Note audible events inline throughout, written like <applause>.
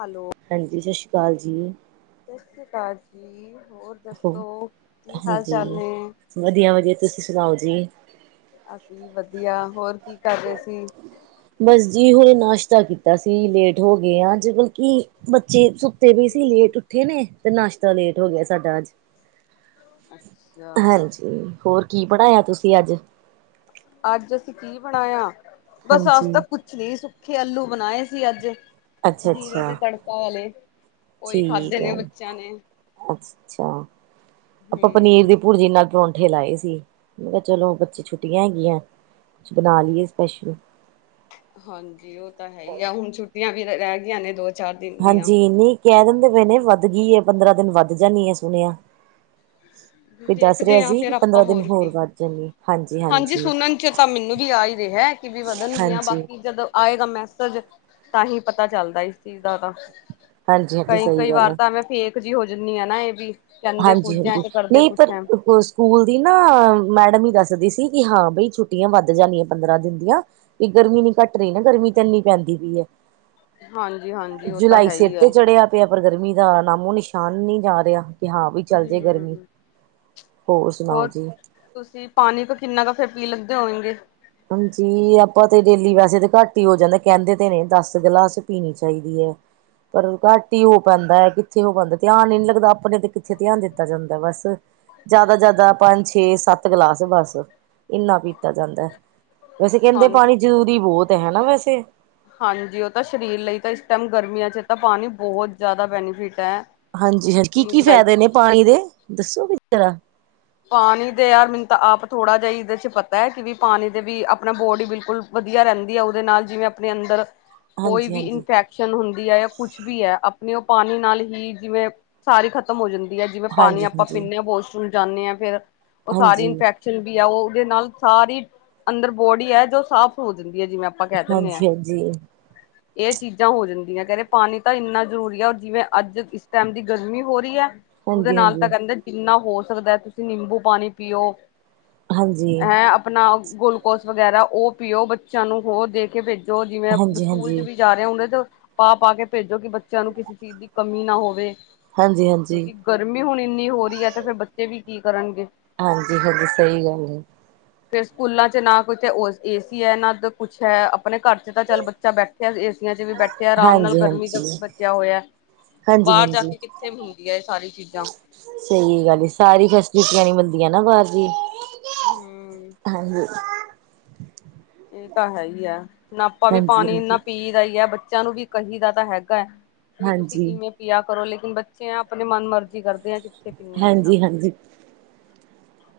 Hello, ਹਾਂਜੀ ਸਤਿ ਸ਼੍ਰੀ ਅਕਾਲ ਜੀ। ਸਸ ਸ੍ਰੀ ਕਾਲ ਜੀ ਹੋਰ ਹੋ ਦੱਸੋ ਕੀ ਹਾਲ ਚਾਲ ਹਾਂਜੀ ਨੇ। ਵਧੀਆ ਵਧੀਆ ਤੁਸੀਂ ਸੁਣਾਓ ਜੀ ਅਸੀਂ ਵੀ ਵਧੀਆ, ਹੋਰ ਕੀ ਕਰ ਰਏ ਸੀ। ਬਸ ਜੀ ਹੁਣੇ ਨਾਸ਼ਤਾ ਕੀਤਾ ਸੀ, ਲੇਟ ਹੋ ਗਏ ਅਜ ਬਲਕੀ। ਬੱਚੇ ਸੁੱਤੇ ਪਏ ਸੀ ਲੇਟ ਉੱਠੇ ਨੇ, ਤੇ ਨਾਸ਼ਤਾ ਲੇਟ ਹੋ ਗਆ ਸਾਡਾ ਅੱਜ। ਅੱਛਾ, ਹਾਂਜੀ, ਹੋਰ ਕੀ ਬਣਾਆ ਤੁਸੀਂ ਅੱਜ? ਅੱਜ ਅਸੀਂ ਕੀ ਬਣਾਆ ਬਸ ਅੱਜ ਹਾਂਜੀ ਤਾ ਕੁਛ ਨਹੀਂ ਸੁੱਖੇ ਆਲੂ ਬਣਾਏ ਸੀ ਅੱਜ, ਅੱਛਾ ਜੀਰੇ ਅੱਛਾ ਤੇ ਤੜਕਾ ਵਾਲੇ। ਉਹੀ ਖਾਧੇ ਠੀਕ ਨੇ ਐ, ਬੱਚਿਆਂ ਨੇ, ਅੱਛਾ। ਆਪਾਂ ਪਨੀਰ ਦੀ ਹੂੰ। ਭੁਰਜੀ ਨਾਲ ਪਰੌਂਠੇ ਲਾਏ ਸੀ। ਮੈਂ ਕੇਹਾ ਚਲੋ ਬੱਚੇ ਛੁੱਟੀਆਂ ਹੈਗੀਆਂ, ਕੁਛ ਬਣਾ ਲਈਏ ਸਪੈਸ਼ਲ। ਹਾਂਜੀ ਓਹ ਤਾਂ ਹੈ ਈ ਐ, ਹੁਣ ਛੁੱਟੀਆਂ ਵੀ ਰਹ ਰੈਹ ਗਈਆਂ ਨੇ ਦੋ ਚਾਰ ਦਿਨ ਦੀਆਂ। ਹਾਂਜੀ ਨੀ ਕੈਹ ਦਿੰਦੇ ਪਏ ਨੇ ਵੱਧ ਗਈ ਐ ਪੰਦਰਾਂ ਦਿਨ ਵੱਧ ਜਾਣੀ ਐ ਸੁਣਿਆ। ਕੋਈ ਦੱਸ ਰਿਹਾ ਦੇਖਦੇ ਆਂ ਸੀ ਫੇਰ ਕਿ ਆਪਾਂ ਪੰਦਰਾਂ ਦਿਨ ਹੋਰ ਕੇ ਵੱਧ ਜਾਣੇ ਹਾਂਜੀ ਸੁਣਨ ਚ ਤਾਂ ਮੈਨੂੰ ਵੀ ਆ ਈ ਰੇਹਾ। ਵੀ ਵਧਣਗੀਆਂ ਹਾਂਜੀ ਬਾਕੀ ਜਦੋਂ ਆਏਗਾ ਮੈਸਜ, ਤਾਂ ਹੀ ਪਤਾ ਚੱਲਦਾ ਇਸ ਚੀਜ਼ ਦਾ ਤਾਂ। ਹਾਂਜੀ ਹਾਂਜੀ ਸਹੀ ਕਈ-ਕਈ ਗੱਲ ਵਾਰ ਹੈ ਤਾਂ ਮੈਂ ਫੇਕ ਜਿ ਹੋ ਜਾਂਦੀ ਆ ਨਾ ਏਹ ਵੀ ਕੈਹੰਦੇ ਹਾਂਜੀ ਪੂਜਿਆ ਹਾਂਜੀ ਨਹੀਂ ਪਰ ਸਕੂਲ ਦੀ ਨਾ ਮੈਡਮ ਈ ਦੱਸਦੀ ਸੀ ਕਿ ਹਾਂ ਬਈ ਛੁੱਟੀਆਂ ਵੱਧ ਜਾਣੀਆਂ ਪੰਦਰਾਂ ਦਿਨ ਦੀਆਂ। ਵੀ ਗਰਮੀ ਨੀ ਘੱਟ ਰੀਅ ਨਾ ਗਰਮੀ ਤਾਂ ਇੰਨੀ ਪੈਂਦੀ ਪੀ ਏ। ਹਾਂਜੀ-ਹਾਂਜੀ ਓਹ ਤਾਂ ਹੈਈ ਐ। ਪੇਆ ਪਰ ਗਰਮੀ ਦਾ ਨਾਮੋ ਨਿਸ਼ਾਨ ਨੀ ਜਾ ਰੇਆ। ਕਿ ਹਾਂ ਵੀ ਚੱਲ ਜੇ ਹੂੰ ਗਰਮੀ, ਹੋਰ ਸੁਣਾਓ ਜੀ। ਤੁਸੀਂ ਪਾਣੀ ਤੋਂ ਕਿੰਨਾ ਕ ਫੇਰ ਪੀ ਲੱਦੇ ਹੋਂਗੇ। ਹਾਂਜੀ ਆਪਾਂ ਤੇ ਡੇਲੀ ਵੈਸੇ ਤਾਂ ਘੱਟ ਹੀ ਹੋ ਜਾਂਦੇ, ਕੈਹੰਦੇ ਤੇ ਨੇ ਦਸ ਗਿਲਾਸ ਪੀਣੀ ਚਾਈਦੀ ਐ। ਪਰ ਘੱਟ ਈ ਹੋ ਪਾਂਦੈ ਐ ਕਿੱਥੇ ਹੋ ਪਾਂਦੈ, ਧਿਆਨ ਈ ਨੀ ਲੱਗਦਾ ਆਪਣੇ ਤੇ। ਇੱਥੇ ਧਿਆਨ ਦਿੱਤਾ ਜਾਂਦੈ ਬਸ, ਜਿਆਦਾ-ਜਿਆਦਾ ਪੰਜ, ਛੇ, ਸੱਤ ਗਲਾਸ ਬਸ, ਇੰਨਾ ਪੀਤਾ ਜਾਂਦੈ। ਵੈਸੇ ਹਾਂ ਕੈਹੰਦੇ ਪਾਣੀ ਜ਼ਰੂਰੀ ਬਹੁਤ ਹੈ ਨਾ ਵੈਸੇ। ਹਾਂਜੀ ਓਹ ਤਾਂ ਸਰੀਰ ਲਈ ਤਾਂ ਇਸ ਟੈਮ ਗਰਮੀਆਂ ਚ ਤਾਂ ਪਾਣੀ ਬਹੁਤ ਜ਼ਿਆਦਾ ਬੈਨੀਫਿਟ ਐ। ਹਾਂਜੀ ਹ ਕੀ-ਕੀ ਫ਼ਾਏਦੇ ਨੇ ਪਾਣੀ ਦੇ, ਦੱਸੋ ਗੇ ਜਰਾ। ਪਾਣੀ ਦੇ ਯਾਰ ਮੈਨੂੰ ਤਾਂ ਆਪ ਥੋੜਾ ਜਿਹੀ ਇਹਦੇ ਚ ਪਤੈ, ਕਿ ਵੀ ਪਾਣੀ ਦੇ ਵੀ ਆਪਣਾ ਬੋਡੀ ਬਿਲਕੁਲ ਵਧੀਆ ਰੈਹੰਦੀ ਆ ਓਹਦੇ ਨਾਲ ਜਿਵੇਂ ਆਪਣੇ ਅੰਦਰ ਕੋਈ ਹਾਂਜੀ ਵੀ ਹਾਂਜੀ। ਇਨਫੈਕਸ਼ਨ ਹੁੰਦੀ ਐ ਯਾ ਕੁਛ ਵੀ ਐ ਆਪਣੇ ਓਹ ਪਾਣੀ ਨਾਲ ਹੀ ਜਿਵੇਂ ਸਾਰੀ ਖਤਮ ਹੋ ਜਾਂਦੀ ਐ ਜਿਵੇਂ ਪਾਣੀ ਹਾਂਜੀ ਆਪਾਂ ਹਾਂਜੀ ਪੀਣੇ ਆਂ ਵਾਸ਼ਰੂਮ ਜਾਂਣੇ ਆਂ ਫੇਰ ਉਹ ਸਾਰੀ ਹਾਂਜੀ ਇਨਫੈਕ ਇਸ ਵੀ ਆ ਓ ਉਦੇ ਨਾਲ ਸਾਰੀ, ਅੰਦਰ ਬੋਡੀ ਐ ਜੋ ਸਾਫ਼ ਹੋ ਜਾਂਦੀ ਐ ਜਿਵੇਂ ਆ ਆਪਾਂ ਕੈਹ ਦੇਨੇ ਆਂ। ਹਾਂਜੀ ਹਾਂਜੀ ਏਹ ਚੀਜ਼ਾਂ ਹੋ ਜਾਂਦੀਐਂ ਕੈਹ ਰੇ ਪਾਣੀ ਤਾਂ ਇੰਨਾ ਜ਼ਰੂਰੀ ਐ ਜਿਵੇਂ ਅੱਜ ਇਸ ਟੈਮ ਦੀ ਗਰਮੀ ਹੋ ਰਹੀ ਐ। ਉਦੇ ਹਾਂਜੀ ਨਾਲ ਤਾਂ ਹਾਂਜੀ। ਕੈਹੰਦੇ ਜਿੰਨਾ ਹੋ ਸਕਦੈ ਤੁਸੀਂ ਨਿੰਬੂ ਪਾਣੀ ਪੀਓ। ਹਾਂਜੀ ਐ ਆਪਣਾ ਗਲੂਕੋਸ ਵਗੈਰਾ ਓ ਪੀਓ ਬੱਚਿਆਂ ਨੂੰ ਹੋਰ ਦੇ ਕੇ ਭੇ ਜੋ ਜਿਵੇਂ ਹਾਂਜੀ ਸਕੂਲ ਚ ਹਾਂਜੀ ਵੀ ਜਾ ਉਹਦੇ ਤੋਂ ਪਾ-ਪਾ ਕੇ ਭੇਜੋ ਕਿ ਬੱਚਿਆਂ ਨੂੰ ਕਿਸੇ ਚੀਜ਼ ਦੀ ਕਮੀ ਨਾ ਹੋਵੇ। ਹਾਂਜੀ-ਹਾਂਜੀ। ਕਿਉਂਕਿ ਗਰਮੀ ਹੁਣ ਇੰਨੀ ਹੋ ਰਹੀ ਹੈ ਤੇ ਫਿਰ ਬੱਚੇ ਵੀ ਕੀ ਕਰਨਗੇ। ਹਾਂਜੀ -ਹਾਂਜੀ ਸਹੀ ਗੱਲ ਹੈ। <unintelligible> ਫੇਰ ਸਕੂਲਾਂ ਚ ਨਾ ਕੋਈ ਤੇ ਏ ਸੀ ਹੈ ਨਾ ਕੁਛ ਹੈ ਆਪਣੇ ਘਰ ਚ ਤਾਂ ਚੱਲ ਬੱਚਾ ਬੈਠ ਏਸੀਆਂ ਚ ਵੀ ਬੈਠੇ ਆਰਾਮ ਨਾਲ ਗਰਮੀ ਦਾ ਹਾਂਜੀ-ਹਾਂਜੀ। ਬਚਿਆ ਹੋਇਆ ਬਾਹਰ ਜਾ ਹਾਂਜੀ-ਹਾਂਜੀ ਕੇ ਕਿੱਥੇ ਹੁੰਦੀ ਹੈ ਇਹ ਸਾਰੀ ਚੀਜ਼ਾਂ ਸਹੀ ਗੱਲ ਸਾਰੀ ਫੈਸਿਲਿਟੀਆਂ ਨੀ ਮਿਲਦੀਆਂ ਨਾ ਬਾਹਰ ਦੀ। ਹਮ ਹਾਂਜੀ। ਇਹ ਤਾਂ ਹੈ ਹੀ ਹੈ ਨਾ ਆਪਾਂ ਵੀ ਪਾਣੀ ਇੰਨਾ ਹਾਂਜੀ-ਹਾਂਜੀ, ਹਾਂਜੀ। ਪੀ ਦਾ ਹੀ ਹੈ ਬੱਚਿਆਂ ਨੂੰ ਵੀ ਕਹੀ ਦਾ ਤਾਂ ਹੈਗਾ ਹੈ ਕਿ ਵੀ ਹਾਂਜੀ-ਹਾਂਜੀ, ਤੁਸੀਂ ਵੇ ਪਿਆ ਕਰੋ ਲੇਕਿਨ ਬੱਚੇ ਆ ਆਪਣੇ ਮਨ ਮਰਜੀ ਕਰਦੇ ਆ ਕਿੱਥੇ ਪੀਂਦੇੇ ਆ ਇਨਾ ਹਾਂਜੀ ਹਾਂਜੀ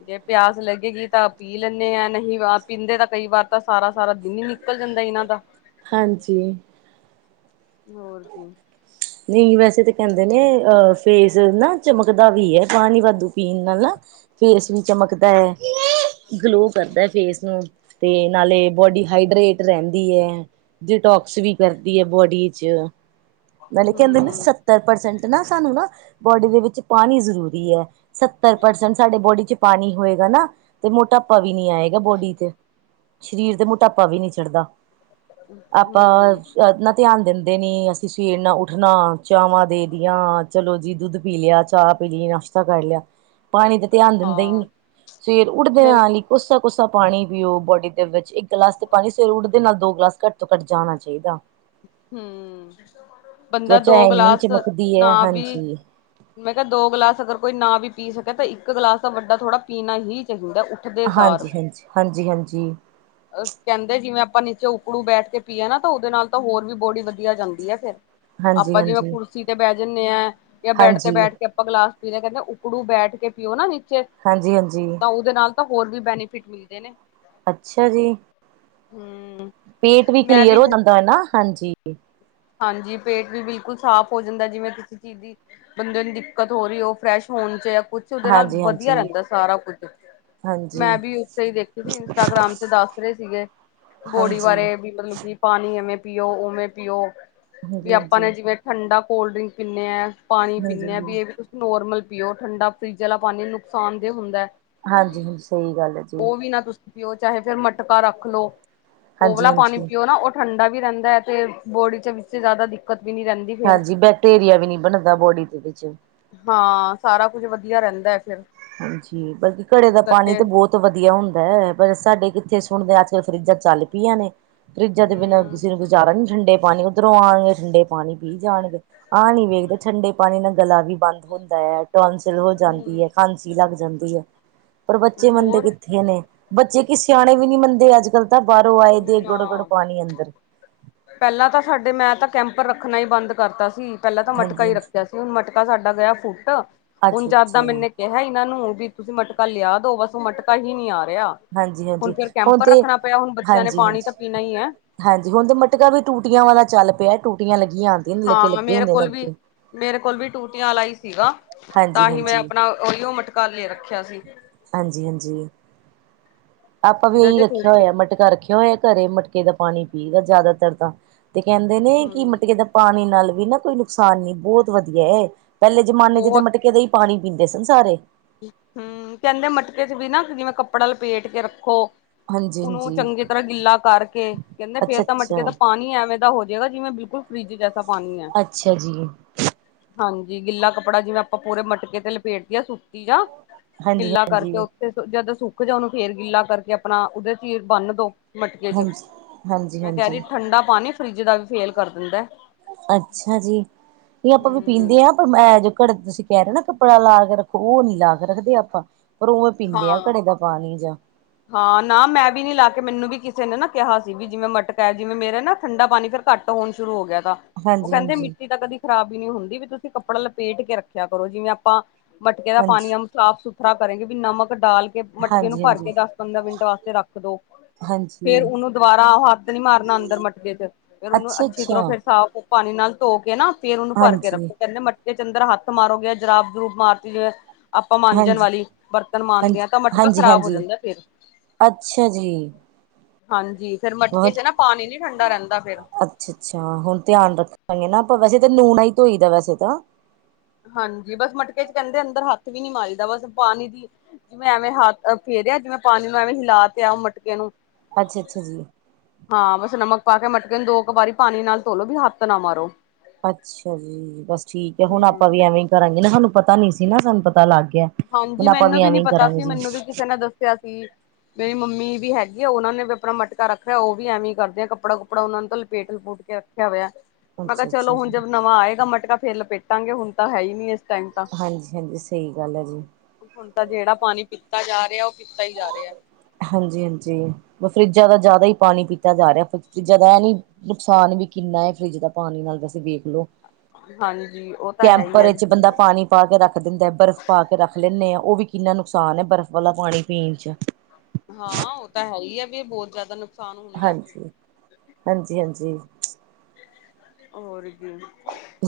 ਜੇ ਪਿਆਸ ਲੱਗੇਗੀ ਤਾਂ ਪੀ ਲੈਂਦੇ ਆਾਂ ਨਹੀਂ ਪੀਂਦੇ ਤਾਂ ਕਈ ਵਾਰ ਤਾਂ ਸਾਰਾ -ਸਾਰਾ ਦਿਨ ਨੇ ਨਿਕਲ ਜਾਂਦਾ ਇਹਨਾਂ ਦਾ। ਹਾਂਜੀ। ਹੋਰ ਕੀ। ਨਹੀਂ ਵੈਸੇ ਤਾਂ ਕਹਿੰਦੇ ਨੇ ਅਹ ਫੇਸ ਨਾ ਚਮਕਦਾ ਵੀ ਹੈ ਪਾਣੀ ਵਾਧੂ ਪੀਣ ਨਾਲ ਨਾ ਫੇਸ ਵੀ ਚਮਕਦਾ ਹੈ ਗਲੋ ਕਰਦਾ ਫੇਸ ਨੂੰ। ਤੇ ਨਾਲੇ ਬੋਡੀ ਹਾਈਡਰੇਟ ਰਹਿੰਦੀ ਹੈ। ਜਟੋਕਸ ਵੀ ਕਰਦੀ ਹੈ ਬੋਡੀ ਚ ਨਾਲੇ ਕਹਿੰਦੇ ਹਮ ਸੱਤਰ ਪਰਸੈਂਟ ਨਾ ਸਾਨੂੰ ਨਾ ਬੋਡੀ ਦੇ ਵਿੱਚ ਪਾਣੀ ਜ਼ਰੂਰੀ ਹੈ। ਸੱਤਰ ਪਰਸੈਂਟ ਸਾਡੇ ਬੋਡੀ ਚ ਪਾਣੀ ਹੋਏਗਾ ਨਾ ਤੇ ਮੋਟਾ ਟਾਪਾ ਵੀ ਨਹੀਂ ਆਏਗਾ ਬੋਡੀ ਤੇ ਸਰੀਰ ਤੇ ਮੋਟਾਪਾ ਵੀ ਨਹੀਂ ਚੜਦਾ ਆਪਾਂ ਹਮ ਨਾ ਧਿਆਨ ਦਿੰਦੇ ਨੀ ਅਸੀਂ ਸਵੇਰ ਨਾਲ ਉ ਉੱਠਣਾ ਚਾਵਾਂ ਦੇ ਦੀਆਂ ਚਲੋ ਜੀ ਦੁੱਧ ਪੀ ਲਿਆ ਚਾਹ ਪੀ ਲਈ ਨਾਸ਼ਤਾ ਕਰ ਲਿਆ। ਪਾਣੀ ਦਾ ਧਿਆਨ ਦਿੰਦੇ ਹੀ ਨੀ ਹਾਂ ਸਵੇਰ ਉੱਡਦੇ ਨਹੀਂ ਨਾਲ ਹੀ ਕੋੱਸਾ- ਕੋੱਸਾ ਪਾਣੀ ਪੀਓ ਬੋਡੀ ਦੇ ਵਿੱਚ ਇੱਕ ਗਲਾਸ ਤੇ ਪਾਣੀ ਸਵੇਰ ਉੱਠਦੇ ਨਾਲ ਦੋ ਗਲਾਸ ਘੱਟ ਤੋਂ ਘੱਟ ਜਾਣਾ ਚਾਹੀਦਾ ਹਮ ਬੰਦਾ ਤਵਚਾ ਦੋ ਇੰਨੀ ਗਲਾਸ ਚਮਕਦੀ ਨਾ ਹੈ ਵੀ ਹਾਂਜੀ ਮੈਂ ਕਿਹਾ ਦੋ ਗਲਾਸ ਅਗਰ ਕੋਈ ਨਾ ਵੀ ਪੀ ਸਕੇ ਤਾਂ ਇੱਕ ਗਲਾਸ ਦਾ ਵੱਡਾ ਥੋੜ੍ਹਾ ਪੀਣਾ ਹੀ ਚਾਹੀਦਾ ਉੱਠਦੇ ਹਾਂਜੀ- ਹਂਜੀ- ਹਂਜੀ-ਹਂਜੀ। ਅ ਕਹਿੰਦੇ, ਜਿਵੇਂ ਆਪਾਂ ਨੀਚੇ ਉਪੜੂ ਬੈਠ ਕੇ ਪੀਯਾ ਨਾ ਤੋ ਉਹਦੇ ਨਾਲ ਤਾਂ ਹੋਰ ਵੀ ਬੋਡੀ ਵਧੀਆ ਜਾਂਦੀ ਹੈ, ਫਿਰ। ਹਾਂਜੀ ਆਪਾਂ ਜਿਵੇਂ ਹਾਂਜੀ ਕੁਰਸੀ ਤੇ ਬਹਿ ਜਾਂਦੇ ਹਾਂ, ਜਾਂ ਬੈੱਡ ਤੇ ਹਾਂਜੀ ਬੈਠ ਕੇ ਅਪਾਂ ਗਲਾਸ ਪੀਦੇ ਕਹਿੰਦੇ ਉੱਕੜੂ ਬੈਠ ਕੇ ਪੀਓ ਨਾ ਨੀਚੇ, ਹਾਂਜੀ ਹਾਂਜੀ ਤਾਂ ਉਹਦੇ ਨਾਲ ਤਾਂ ਹੋਰ ਵੀ ਬੈਨੀਫਿਟ ਮਿਲਦੇ ਨੇ। ਅੱਛਾ ਜੀ, ਹਮ ਪੇਟ ਵੀ ਕਲੀਅਰ ਹੋ ਜਾਂਦਾ ਹੈ ਨਾ, ਹਾਂਜੀ। ਹਾਂਜੀ, ਪੇਟ ਵੀ ਬਿਲਕੁਲ ਸਾਫ਼ ਹੋ ਜਾਂਦਾ ਜਿਵੇਂ ਤੁਸੀਂ ਚੀਜ਼ ਬੰਦੇ ਨੂੰ ਦਿੱਕਤ ਹੋ ਰਹੀ ਉਹ, ਫਰੈਸ਼ ਹੋਣ ਚ ਜਾਂ ਕੁਛ ਸੋਂ ਉਹਦੇ ਨਾਲ, ਹਾਂਜੀ ਵਧੀਆ ਹਾਂਜੀ ਰਹਿੰਦਾ ਸਾਰਾ ਕੁੱਝ। ਹਾਂਜੀ ਮੈਂ ਵੀ ਉਥੈ ਹੀ ਦੇਖ ਰੀ ਸੀ, ਇੰਸਟਾਗ੍ਰਾਮ ਤੇ ਦੱਸ ਰਹੇ ਸੀਗੇ ਬੋਡੀ ਹਾਂਜੀ ਹਾਂਜੀ ਬਾਰੇ ਵੀ, ਮਤਲਬ ਕਿ ਪਾਣੀ ਐਵੇਂ ਪੀਓ, ਉਵੇਂ ਪੀਓ। ਵੀ ਆਪਾਂ ਹਾਂਜੀ ਨੇ ਜਿਵੇਂ ਠੰਡਾ ਕੋਲਡ- ਡ੍ਰਿੰਕ ਪੀਣੇ ਐ। ਪਾਣੀ ਹਾਂਜੀ ਪੀਨੇ ਹੇ ਵੀ ਐਵੀ ਨੋਰਮਲ ਪੀਓ, ਠੰਢਾ ਫਰਿੱਜ ਵਾਲਾ ਪਾਣੀ ਨੁਕਸਾਨ ਦੇ ਹੁੰਦਾ ਹੈ। ਹਾਂਜੀ ਹਾਂਜੀ ਸਹੀ ਗੱਲ ਹੈ ਜੀ ਊਹ ਵੀ ਨਾ ਤੁਸ ਪੀਓ, ਚਾਹੇ ਫਿਰ ਮਟਕਾ ਰੱਖ ਲੋ, ਉਹ ਹਾਂਜੀ ਵਾਲਾ ਪਾਣੀ ਹਾਂਜੀ ਪੀਓ ਨਾ ਔਰ ਠੰਡਾ ਵੀ ਰੇਂਦਾ ਐ ਤੇ, ਬੋਡੀ ਚ ਵਿੱਚ ਜ਼ਿਆਦਾ ਦਿੱਕਤ ਵੀ ਨੀ ਰਹਿੰਦੀ। ਫਿਰ ਹਾਂਜੀ, ਬੈਕਟੇਰੀਆ ਵੀ ਨੀ ਬਣਦਾ ਬੋਡੀ ਦੇ ਵਿੱਚ। ਹਾਂ, ਸਾਰਾ ਕੁਝ ਵਧੀਆ ਰਹਿੰਦਾ ਹੈ ਫਿਰ। ਹਾਂਜੀ, ਬਲਕਿ ਘੜੇ ਇਸ ਦਾ ਪਾਣੀ ਕਰਕੇ ਤਾਂ ਬਹੁਤ ਤੋਂ ਵਧੀਆ ਹੁੰਦਾ ਹੈ, ਪਰ ਸਾਡੇ ਕਿੱਥੇ ਸੁਣਦੇ, ਅੱਜ-ਕੱਲ ਫਰਿਜਾਂ ਚੱਲ ਪਈਆਂ ਨੇ। ਫਰਿੱਜ਼ਾਂ ਦੇ ਬਿਨਾਂ, ਹਮ ਕਿਸੇ ਨੂੰ ਗੁਜ਼ਾਰਾ ਨੀ ਠੰਡੇ ਪਾਣੀ ਉਧਰੋਂ ਉਣਗੇ ਠੰਡੇ ਪਾਣੀ ਪੀ ਜਾਣਗੇ, ਆਹ ਨੀ ਵੇਖਦੇ, ਠੰਡੇ ਪਾਣੀ ਨਾਲ ਗਲਾ ਵੀ ਬੰਦ ਹੁੰਦਾ ਹੈ। ਟੋਂਸਿਲ ਹੋ ਜਾਂਦੀ ਹਮ ਹੈ, ਖਾਂਸੀ ਲੱਗ ਜਾਂਦੀ ਹੈ, ਪਰ ਬੱਚੇ ਮੰਨਦੇ ਹੋਰ ਕਿੱਥੇ ਨੇ? ਬੱਚੇ ਕਿ ਸਿਆਣੇ ਵੀ ਨੀ ਮੰਨਦੇ ਅੱਜ-ਕੱਲ ਤਾਂ, ਬਾਰੋ ਆਏ ਦੇ ਗਡ-ਗਡ ਨਾ ਪਾਣੀ ਅੰਦਰ। ਪਹਿਲਾਂ ਤਾਂ ਸਾਡੇ, ਮੈਂ ਤਾਂ ਕੈਂਪਰ ਰੱਖਣਾ ਹੀ ਬੰਦ ਕਰਤਾ ਸੀ, ਪਹਿਲਾਂ ਤਾਂ ਮਟਕਾ ਹਾਂਜੀ ਹੀ ਹਾਂਜੀ ਰੱਖਿਆ ਸੀ ਹੁਣ ਮਟ ਤਾ ਸਾਡਾ ਗਿਆ ਫੁੱਟ, ਹੁਣ ਅੱਛਾ ਜਦ ਦਾ ਅੱਛਾ ਮਨੇ ਕਿਹਾ ਇਹਨਾਂ ਨੂੰ, ਵੀ ਤੁਸੀਂ ਮਟਕਾ ਲਿਆ ਦੋ ਬਸ ਮਟਕਾ ਹੀ ਨਹੀਂ ਆ ਰਿਹਾ। ਹਾਂਜੀ-ਹਾਂਜੀ, ਫਿਰ ਹੁਣ ਕੈਂਪਰ ਤੇ ਰੱਖਣਾ ਪਿਆ ਹੁਣ ਬੱਚਿਆਂ ਨੇ ਹਾਂਜੀ। ਜੀ, ਪਾਣੀ ਤਾਂ ਪੀਣਾ ਹੀ ਹੈ ਹਾਂਜੀ-ਹਾਂਜੀ ਹੁਣ ਤੇ ਮਟਕਾ ਵੀ ਟੂਟੀਆਂ ਵਾਲਾ ਚੱਲ ਪਿਆ, ਟੂਟੀਆਂ ਲੱਗੀਆਂ ਨੇ ਲੱਗੇ ਹਾਂ, ਲੱਗੇ ਮੇਰੇ ਹੁੰਦੇ ਨੇ ਕੋਲ ਵੀ ਅੱਗੇ ਮੇਰੇ ਕੋਲ ਵੀ ਟੂਟੀਆਂ ਆਲਾ ਹੀ ਸੀਗਾ, ਤਾਂ ਹਾਂਜੀ ਹੀ ਮੈਂ ਹਾਂਜੀ ਆਪਣਾ ਓਹੀ ਓ ਮਟਕਾ ਲੈ ਰੱਖਿਆ ਸੀ। ਹਾਂਜੀ-ਹਾਂਜੀ। ਆਪਾਂ ਵੀ ਜਿਹਦਾ ਇਹੀ ਚ ਰੱਖਿਆ ਟੂਟੀ ਹੋਇਆ, ਮਟਕਾ ਰੱਖਿਆ ਹੋਇਆ ਘਰੇ, ਮਟਕੇ ਦਾ ਪਾਣੀ ਪੀਦਾ ਜ਼ਿਆਦਾ ਤਰ ਤਾਂ। ਤੇ ਕਹਿੰਦੇ ਨੇਂ ਕਿ ਹਮ ਮਟਕੇ ਦਾ ਪਾਣੀ ਨਾਲ ਵੀ ਨਾਂ ਕੋਈ ਨੁਕਸਾਨ ਨੀ ਬਹੁਤ ਵਧੀਆ ਏ। ਪਹਿਲੇ ਜਮਾਨੇ ਚ ਤਾਂ ਬਹੁਤ ਮਟਕੇ ਦਾ ਈ ਪਾਣੀ ਪੀਂਦੇ ਸਨ ਸਾਰੇ। ਹੂੰ, ਕਹਿੰਦੇ ਮਟਕੇ ਚ' ਵੀ ਨਾ ਜਿਵੇਂ ਕੱਪੜਾ ਲਪੇਟ ਕੇ ਰੱਖੋ। ਹਾਂਜੀ ਉਹਨੂੰ ਹਾਂਜੀ ਚੰਗੀ ਤਰ੍ਹਾਂ ਗਿੱਲਾ ਕਰਕੇ, ਕਹਿੰਦੇ ਅੱਛਾ ਫੇਰ ਤਾਂ ਮਟਕੇ ਦਾ ਅੱਛਾ ਪਾਣੀ ਐਵੇਂ ਦਾ ਹੋ ਜ ਏਵੇ ਲਗਦਾ, ਜਿਵੇਂ ਬਿਲਕੁਲ ਫਰਿਜ ਜੈਸਾ ਪਾਣੀ ਐ। ਅੱਛਾ ਜੀ ਹਾਂਜੀ, ਗਿੱਲਾ ਕੱਪੜਾ ਜਿਵੇਂ ਆਪਾਂ ਪੂਰੇ ਮਟਕੇ ਤੇ ਲਪੇਟਦੇ ਆਂ, ਸੂਤੀ ਜਾ ਹਾਂਜੀ ਗਿੱਲਾ ਹਾਂਜੀ ਕਰਕੇ ਉੱਥੇ, ਜਦੋਂ ਸੁੱਕ ਜਾਓ ਉਹਨੂ ਫੇਰ ਗਿੱਲਾ ਕਰਕੇ ਆਪਣਾ, ਉਹਦੇ ਚ' ਈ ਬੰਨ ਦੋ। ਮਟਕੇ ਚ, ਹਾਂਜੀ ਹਾਂਜੀ ਮੈਂ ਕਹਿ ਰਹੀ ਹਾਂਜੀ ਠੰਡਾ ਪਾਣੀ ਫਰਿੱਜ ਦਾ ਵੀ ਫੇਲ ਕਰ ਦਿੰਦੈ। ਅੱਛਾ ਜੀ, ਨੀ ਆਪਾਂ ਵੀ ਹੂੰ ਪੀਂਦੇ ਆਂ ਪਰ ਮੈਂ ਜੋ ਘੜੇ ਤੁਸੀਂ ਕਹਿ ਰਹੇ ਹੋ ਨਾਂ ਕੱਪੜਾ ਲਾ ਕੇ ਰੱਖੋ, ਉਹ ਨੀ ਲਾ ਕੇ ਰੱਖਦੇ ਆਪਾਂ। ਪਰ ਉਵੇ ਪੀਂਦੇ ਆਂ ਹਾਂ ਘੜੇ ਦਾ ਪਾਣੀ ਜਾਂ ਹਾਂ, ਨਾਂ ਮੈਂ ਵੀ ਨੀ ਲਾਕੇ ਮੈਨੂੰ ਵੀ ਕਿਸੇ ਨੇ ਨਾ ਕਿਹਾ ਸੀ, ਵੀ ਜਿਵੇਂ ਮਟਕਾ ਜਿਵੇਂ ਮੇਰੇ ਨਾਂ, ਠੰਡਾ ਪਾਣੀ ਫ਼ੇਰ ਘੱਟ ਹੋਣ ਸ਼ੁਰੂ ਹੋ ਗਿਆ ਤਾ ਉ ਹਾਂਜੀ ਕਹਿੰਦੇ ਹਾਂਜੀ ਮਿੱਟੀ ਤਾਂ ਕਦੀ ਖਰਾਬ ਹੀ ਨਹੀਂ ਹੁੰਦੀ ਵੀ ਤੁਸੀਂ ਕੱਪੜਾ ਲਪੇਟ ਕੇ ਰੱਖਿਆ ਕਰੋ, ਜਿਵੇਂ ਆਪਾਂ ਮਟਕੇ ਦਾ ਪਾਣੀ ਹਾਂਜੀ। ਹਮ ਸਾਫ਼-ਸੁਥਰਾ ਕਰੇਗੇ ਵੀ ਨਮਕ ਡਾਲ ਕੇ ਕੇ ਮਟਕੇ ਨੂੰ ਹਾਂਜੀ ਭਰ ਹਾਂਜੀ ਕੇ ਦਸ-ਪੰਦਰਾਂ ਮਿੰਟ ਵਾਸਤੇ ਰੱਖ ਦੋ। ਫੇਰ ਹਾਂਜੀ ਉਹਨੂੰ ਦੁਬਾਰਾ ਉ ਹੱਥ ਨੀ ਮਾਰਨਾ ਅੰਦਰ ਮਟਕੇ ਚ, ਫੇਰ ਉਹਨੂੰ ਅੱਛਾ ਅੱਛੀ ਤਰੋਂ ਅੱਛਾ ਫਿਰ ਸਾਫ਼ ਪਾਣੀ ਨਾਲ ਧੋ ਕੇ ਨਾ ਫ਼ੇਰ ਉਹਨੂੰ ਭਰ ਕੇ ਹਾਂਜੀ। ਰੱਖੋ ਕਹਿੰਦੇ ਮਟ ਵਿਚ ਅੰਦਰ ਹੱਥ ਮਾਰੋਗੇ, ਜੁਰਾਬ-ਜਰੂਬ ਮਾਰਤੀ ਜਿਵੇ ਆਪਾਂ ਮਾੰਜਣ ਵਾਲੀ ਬਰਤਨ ਮਾਂਜਦੇ ਹਾਂ ਤਾਂ ਮਟਕਾ ਖ਼ਰਾਬ ਹੋ ਹਾਂਜੀ-ਹਾਂਜੀ-ਹਾਂਜੀ, ਜਾਂਦਾ ਫੇਰ ਅੱਛਾ ਜੀ। ਹਾਂਜੀ, ਫੇਰ ਮਟਕੇ ਚ ਨਾ ਪਾਣੀ ਨੀ ਠੰਡਾ ਰਹਿੰਦਾ ਫਿਰ। ਅੱਛਾ-ਅੱਛਾ, ਹੁਣ ਧਿਆਨ ਰੱਖਾਂਗੇ ਨਾਆਪਾਂ, ਵੈਸੇ ਤਾਂ ਨੂਣ ਨਾਹੀ ਧੋਈ ਦਾ ਵੈਸੇ ਤਾਂ ਹਾਂਜੀ, ਬਸ ਮਟਕੇ ਚ ਕਹਿੰਦੇ ਅੰਦਰ ਹੱਥ ਵੀ ਨੀ ਮਾਰਿਦਾ ਬਸ ਪਾਣੀ ਦੀ ਜਿਵੇਂ ਐਵੇਂ ਹਥੱ ਫੇਰਿਆ ਜਿਵੇਂ ਪਾਣੀ ਨੂੰ ਐਵੇਂ ਹਿਲਾ ਤੇਆ ਉਹ ਮਟਕੇ ਨੂੰ ਅੱਛਾ-ਅੱਛਾ ਜੀ। ਹਾਂ, ਬਸ ਨਮਕ ਪਾ ਕੇ ਮਟਕੇ ਨੂੰ ਦੋ ਕੁ ਵਾਰੀ ਪਾਣੀ ਨਾਲ ਧੋਲੋ ਵੀ ਹੱਥ ਨਾ ਮਾਰੋ। ਅੱਛਾ ਜੀ, ਬਸ ਠੀਕ ਹੈ ਹੁਣ ਹਮ ਆਪਾਂ ਵੀ ਐਵੇਂ ਹੀ ਕਰਾਂਗੇ ਨਾ, ਸਾਨੂੰ ਪਤਾ ਨੀ ਸੀ ਨਾ ਸਾਨੂੰ ਪਤਾ ਲੱਗ ਗਿਆ। ਹਾਂਜੀ, ਹੁਣ ਆਪਾਂ ਮੈਨੂੰ ਵੀ ਨੀ ਐਵੇਂ ਹੀ ਪਤਾ ਕਰਾਂਗੇ ਸੀ ਜੀ ਮੈਨੂੰ ਵੀ ਕਿਸੇ ਨੇ ਦੱਸਿਆ ਸੀ। ਮੇਰੀ ਮੰਮੀ ਵੀ ਹੈਗੀ ਆ ਉਹਨਾ ਨੇ ਵੀ ਆਪਣਾ ਮਟਕਾ ਰੱਖਿਆ ਉਹ ਵੀ ਐਵੇਂ ਕਰਦੇ ਆ ਕੱਪੜਾ-ਕੁੱਪੜਾ ਉਹਨਾਂ ਨੇ ਤਾਂ ਲਪੇਟ-ਲਪੂਟ ਕੇ ਰੱਖਿਆ ਹੋਇਆ, ਮੈਂ ਕਿਹਾ, ਅੱਛਾ ਚਲੋ ਅੱਛਾ ਹੁਣ ਜੀ ਜਦ ਨਵਾਂ ਆਏਗਾ ਮਟਕਾ ਫੇਰ ਲਪੇਟਾਂਗੇ, ਹੁਣ ਤਾਂ ਹੈ ਹੀ ਨੀ ਇਸ ਟਾਈਮ ਤਾਂ। ਹਾਂਜੀ-ਹਾਂਜੀ, ਸਹੀ ਗੱਲ ਹੈ ਜੀ। ਹੁਣ ਤਾਂ ਜਿਹੜਾ ਪਾਣੀ ਪੀਤਾ ਜਾ ਰਿਹਾ, ਉਹ ਪੀਤਾ ਹੀ ਜਾ ਰਿਹਾ। ਹਾਂਜੀ-ਹਾਂਜੀ, ਫਰਿੱਜਾਂ ਦਾ ਜ਼ਿਆਦਾ ਹੀ ਪਾਣੀ ਪੀਤਾ ਜਾ ਰਿਹਾ, ਫਰਿੱਜਾਂ ਦਾ ਐ ਨੀ ਨੁਕਸਾਨ ਵੀ ਕਿੰਨਾ ਹੈ, ਫਰਿੱਜ ਦਾ ਪਾਣੀ ਨਾਲ ਵੈਸੇ ਵੇਖ ਲੋ। ਹਾਂਜੀ, ਉਹ ਤਾਂ ਹੈ ਹੀ ਕੈਂਪਰ ਆ। ਵਿੱਚ ਬੰਦਾ ਪਾਣੀ ਪਾ ਕੇ ਰੱਖ ਦਿੰਦਾ, ਬਰਫ਼ ਪਾ ਕੇ ਰੱਖ ਲੈਂਦੇ ਆਂ, ਉਹ ਵੀ ਕਿੰਨਾ ਨੁਕਸਾਨ ਹੈ, ਬਰਫ਼ ਵਾਲਾ ਪਾਣੀ ਪੀਣ ਚ। ਹਾਂ, ਉਹ ਤਾਂ ਹੈ ਹੀ ਹੈ। ਵੀ ਬਹੁਤ ਜ਼ਿਆਦਾ ਨੁਕ ਹਾਂਜੀ, ਹਾਂਜੀ-ਹਾਂਜੀ। ਹੋਰ ਕੀ,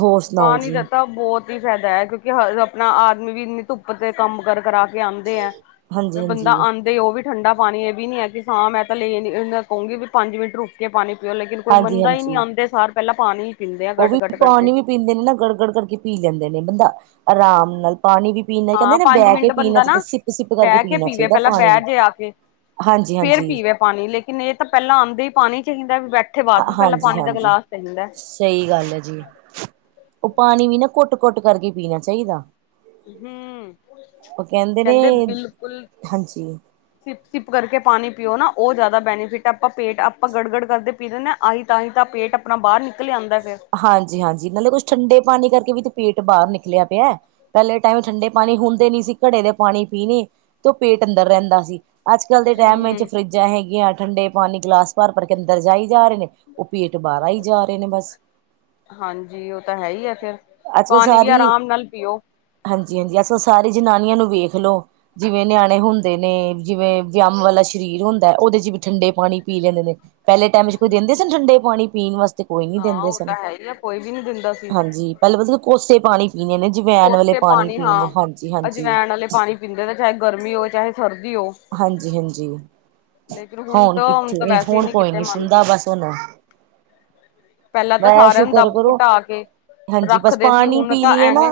ਹੋਰ ਸੁਣਾਓ ਪਾਣੀ ਦਾ ਜੀ ਤਾਂ ਬਹੁਤ ਹੀ ਫਾਇਦਾ ਹੈ ਕਿਉਂਕਿ ਹਰ ਆਪਣਾ ਆਦਮੀ ਵੀ ਇੰਨੀ ਧੁੱਪ ਤੇ ਕੰਮ ਕਰ ਕਰਾ ਕੇ ਆਉਂਦੇ ਹੈ, ਹਾਂਜੀ ਤੇ ਬੰਦਾ ਹਾਂਜੀ ਆਉਂਦੇ ਉਹ ਵੀ ਠੰਡਾ ਪਾਣੀ, ਇਹ ਵੀ ਨੀ ਹੈ ਕਿ ਸ਼ਾਮ, ਮੈਂ ਤਾਂ ਲੈ ਕਹੂੰਗੀ ਵੀ ਪੰਜ ਮਿੰਟ ਰੁੱਕ ਕੇ ਪਾਣੀ ਪਿਓ, ਲੇਕਿਨ ਕੋਈ ਹਾਂਜੀ ਮੰਨਦਾ ਹੀ ਨਹੀਂ, ਹਾਂਜੀ ਆਂਦੇ ਸਾਰ ਪਹਿਲਾਂ ਪਾਣੀ ਪੀਂਦੇ ਆ ਉਹ ਗਟ ਵੀ ਗਟ ਕਰਕੇ ਪਾਣੀ ਵੀ ਪੀਂਦੇ ਨੇ ਨਾ, ਗੜ-ਗੜ ਕਰਕੇ ਪੀ ਲੈਂਦੇ ਨੇ, ਬੰਦਾ ਆਰਾਮ ਨਾਲ ਪਾਣੀ ਵੀ ਪੀਣਾ, ਕਹਿੰਦੇ ਹਾਂ ਨਾ ਪੰਜ ਬਹਿ ਕੇ ਮਿੰਟ ਪੀਣਾ ਬੰਦਾ ਚਾਹੀਦਾ, ਨਾ ਸਿੱਪ-ਸਿੱਪ ਕਰਕੇ ਬਹਿ ਕੇ ਪੀਣਾ ਪੀਵੇ ਚਾਹੀਦਾ ਪਹਿਲਾਂ ਬਹਿ ਪਾਣੀ। ਜੇ ਆ ਕੇ ਫੇਰ ਹਾਂਜੀ-ਹਾਂਜੀ। ਪੀਵੇ ਪਾਣੀ ਲੇਕਿਨ ਇਹ ਤਾਂ ਪਹਿਲਾਂ ਆਉਂਦੇ ਹੀ ਪਾਣੀ ਚਾਹੀਦਾ, ਵੀ ਬੈਠੇ ਬਾਅਦ ਵਿੱਚ, ਪਹਿਲਾਂ ਹਾਂਜੀ ਪਾਣੀ ਦਾ ਹਾਂਜੀ ਗਿਲਾਸ ਚਾਹੀਦਾ। ਸਹੀ ਗੱਲ ਹੈ ਜੀ, ਉਹ ਪਾਣੀ ਵੀ ਨਾ ਘੁੱਟ-ਘੁੱਟ ਕਰਕੇ ਪੀਣਾ ਚਾਹੀਦਾ। ਹੂੰ, ਉਹ ਨੇ ਕਹਿੰਦੇ ਬਿਲਕੁਲ ਹਾਂਜੀ ਸਿੱਪ-ਸਿੱਪ ਕਰਕੇ ਪਾਣੀ ਪੀਓ ਨਾ, ਉਹ ਜ਼ਿਆਦਾ ਬੈਨੀਫਿਟ, ਆਪਾਂ ਪੇਟ, ਆਪਾਂ ਗੜ-ਗੜ ਕਰਦੇ ਪੀ ਦਿੰਦੇ ਹਾਂ ਆਹੀ ਤਾਂਹੀ ਤਾਂ ਪੇਟ ਆਪਣਾ ਬਾਹਰ ਨਿੱਕਲ ਆਉਂਦਾ ਫਿਰ। ਹਾਂਜੀ-ਹਾਂਜੀ, ਨਾਲੇ ਕੁੱਛ ਠੰਡੇ ਪਾਣੀ ਕਰਕੇ ਵੀ ਤੇ ਪੇਟ ਬਾਹਰ ਨਿੱਕਲਿਆ ਪਿਆ। ਪਹਿਲੇ ਟਾਈਮ ਠੰਡੇ ਪਾਣੀ ਹੁੰਦੇ ਨਹੀਂ ਸੀ, ਘੜੇ ਦੇ ਪਾਣੀ ਪੀਣੇ ਤੇ ਉਹ ਪੇਟ ਅੰਦਰ ਰਹਿੰਦਾ ਸੀ। ਅੱਜ- ਕੱਲ੍ਹ ਦੇ ਟਾਈਮ ਵਿੱਚ ਹੂੰ। ਫਰਿੱਜਾਂ ਹੈਗੀਆਂ, ਠੰਡੇ ਪਾਣੀ ਗਲਾਸ ਭਰ-ਭਰ ਕੇ ਅੰਦਰ ਜਾਈ ਜਾ ਰਹੇ ਨੇ। ਉਹ ਪੇਟ ਬਾਹਰ ਆਈ ਜਾ ਰਹੇ ਨੇ ਬਸ। ਹਾਂਜੀ, ਉਹ ਤਾਂ ਹੈ ਹੀ ਆ ਫੇਰ, ਪਾਣੀ ਵੀ ਆਰਾਮ ਨਾਲ ਪੀਓ। ਹਾਂਜੀ-ਹਾਂਜੀ, ਅੱਜ ਸਾਰੀ ਜਨਾਨੀਆਂ ਨੂੰ ਵੇਖ ਲੋ ਜਿਵੇਂ ਨਿਆਣੇ ਹੁੰਦੇ ਨੇ, ਜਿਵੇਂ ਵਿਅੱਮ ਵਾਲਾ ਸ਼ਰੀਰ ਹੁੰਦਾ, ਉਹਦੇ ਚ ਵੀ ਠੰਡੇ ਪਾਣੀ ਪੀ ਲੈਂਦੇ ਨੇ। ਪਹਿਲੇ ਟਾਈਮ ਚ ਕੋਈ ਹੂੰ। ਦਿੰਦੇ ਸਨ ਠੰਡੇ ਪਾਣੀ ਪੀਣ ਵਾਸਤੇ, ਕੋਈ ਨੀ ਹਾਂ ਦਿੰਦੇ ਉਹ ਸਨ। ਤਾਂ ਹੈ ਹੀ ਆ ਕੋਈ ਵੀ ਨਹੀਂ ਦਿੰਦਾ ਸੀ ਹਾਂਜੀ, ਪਹਿਲਾਂ ਮਤਲਬ ਕੋਸੇ ਪਾਣੀ ਪੀਣੇ ਨੇ, ਜਵੈਣ ਵਾਲੇ ਕੋਸੇ ਪਾਣੀ ਪੀਣੇ, ਹਾਂ। ਹਾਂਜੀ-ਹਾਂਜੀ। ਅਜਵੈਣ ਵਾਲੇ ਪਾਣੀ ਪੀਂਦੇ ਨੇ ਚਾਹੇ ਗਰਮੀ ਹੋਵੇ ਚਾਹੇ ਸਰਦੀ ਹੋ। ਹਾਂਜੀ-ਹਾਂਜੀ। ਲੇਕਿਨ ਹੁਣ ਤਾਂ ਤਾਂ ਕਿੱਥੇ, ਵੈਸੇ ਹੀ ਹੁਣ ਨਹੀਂ ਕੋਈ ਕਿਤੇ ਨੀ ਸੁਣਦਾ, ਮੰਨਦੀਆਂ। ਬਸ ਹੁਣ ਪਹਿਲਾਂ ਤਾਂ ਮੈਂ, ਸਾਰਿਆਂ ਨੂੰ ਸ਼ੁਕਰ ਦੱਬ ਕਰੋ, ਘੁਟਾ ਕੇ ਹਾਂਜੀ, ਬਸ ਰੱਖਦੇ ਸੀ ਪਾਣੀ ਹੁਣ ਪੀ ਤਾਂ ਲਈਏ ਨਾ। ਐਵੇਂ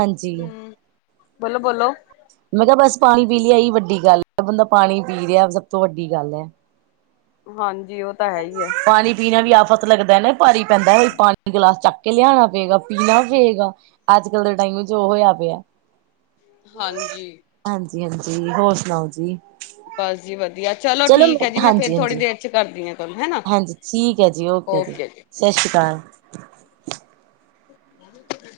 ਹਾਂਜੀ, ਹੂੰ ਬੋਲੋ-ਬੋਲੋ ਮੈਂ ਕਿਹਾ ਬਸ ਪਾਣੀ ਪੀ ਲਈਏ, ਇਹ ਹੀ ਵੱਡੀ ਗੱਲ। ਜਿਹੜਾ ਬੰਦਾ ਪਾਣੀ ਪੀ ਰਿਹਾ, ਸਭ ਤੋਂ ਵੱਡੀ ਗੱਲ ਹੈ। ਹਾਂਜੀ, ਉਹ ਤਾਂ ਹੈ ਹੀ ਹੈ। ਪਾਣੀ ਪੀਣਾ ਵੀ ਆਫ਼ਤ ਲੱਗਦਾ ਨਾ, ਭਾਰੀ ਪੈਂਦਾ, ਇਹ ਪਾਣੀ ਦਾ ਗਿਲਾਸ ਚੱਕ ਕੇ ਲਿਆਉਣਾ ਪਏਗਾ, ਪੀਣਾ ਪਏਗਾ। ਅੱਜ- ਕੱਲ ਦੇ ਟਾਈਮ ਵਿੱਚ ਉਹ ਹੋਇਆ ਪਿਆ। ਹਾਂਜੀ ਹਾਂਜੀ -ਹਾਂਜੀ, ਹੋਰ ਸੁਣਾਓ ਜੀ? ਬਸ, ਜੀ, ਵਧੀਆ, ਚਲੋ ਠੀਕ ਹੈ ਜੀ, ਮੈਂ ਫੇਰ ਹਾਂਜੀ ਥੋੜੀ ਹਾਂਜੀ ਦੇਰ ਚ ਕਰਦੀ ਹਾਂ। ਤੁਹਾਨੂੰ ਹੈਨਾ। ਹਾਂਜੀ, ਠੀਕ ਹੈ ਜੀ, ਓਕੇ ਜੀ, ਸਤਿ ਸ਼੍ਰੀ ਅਕਾਲ। <unintelligible>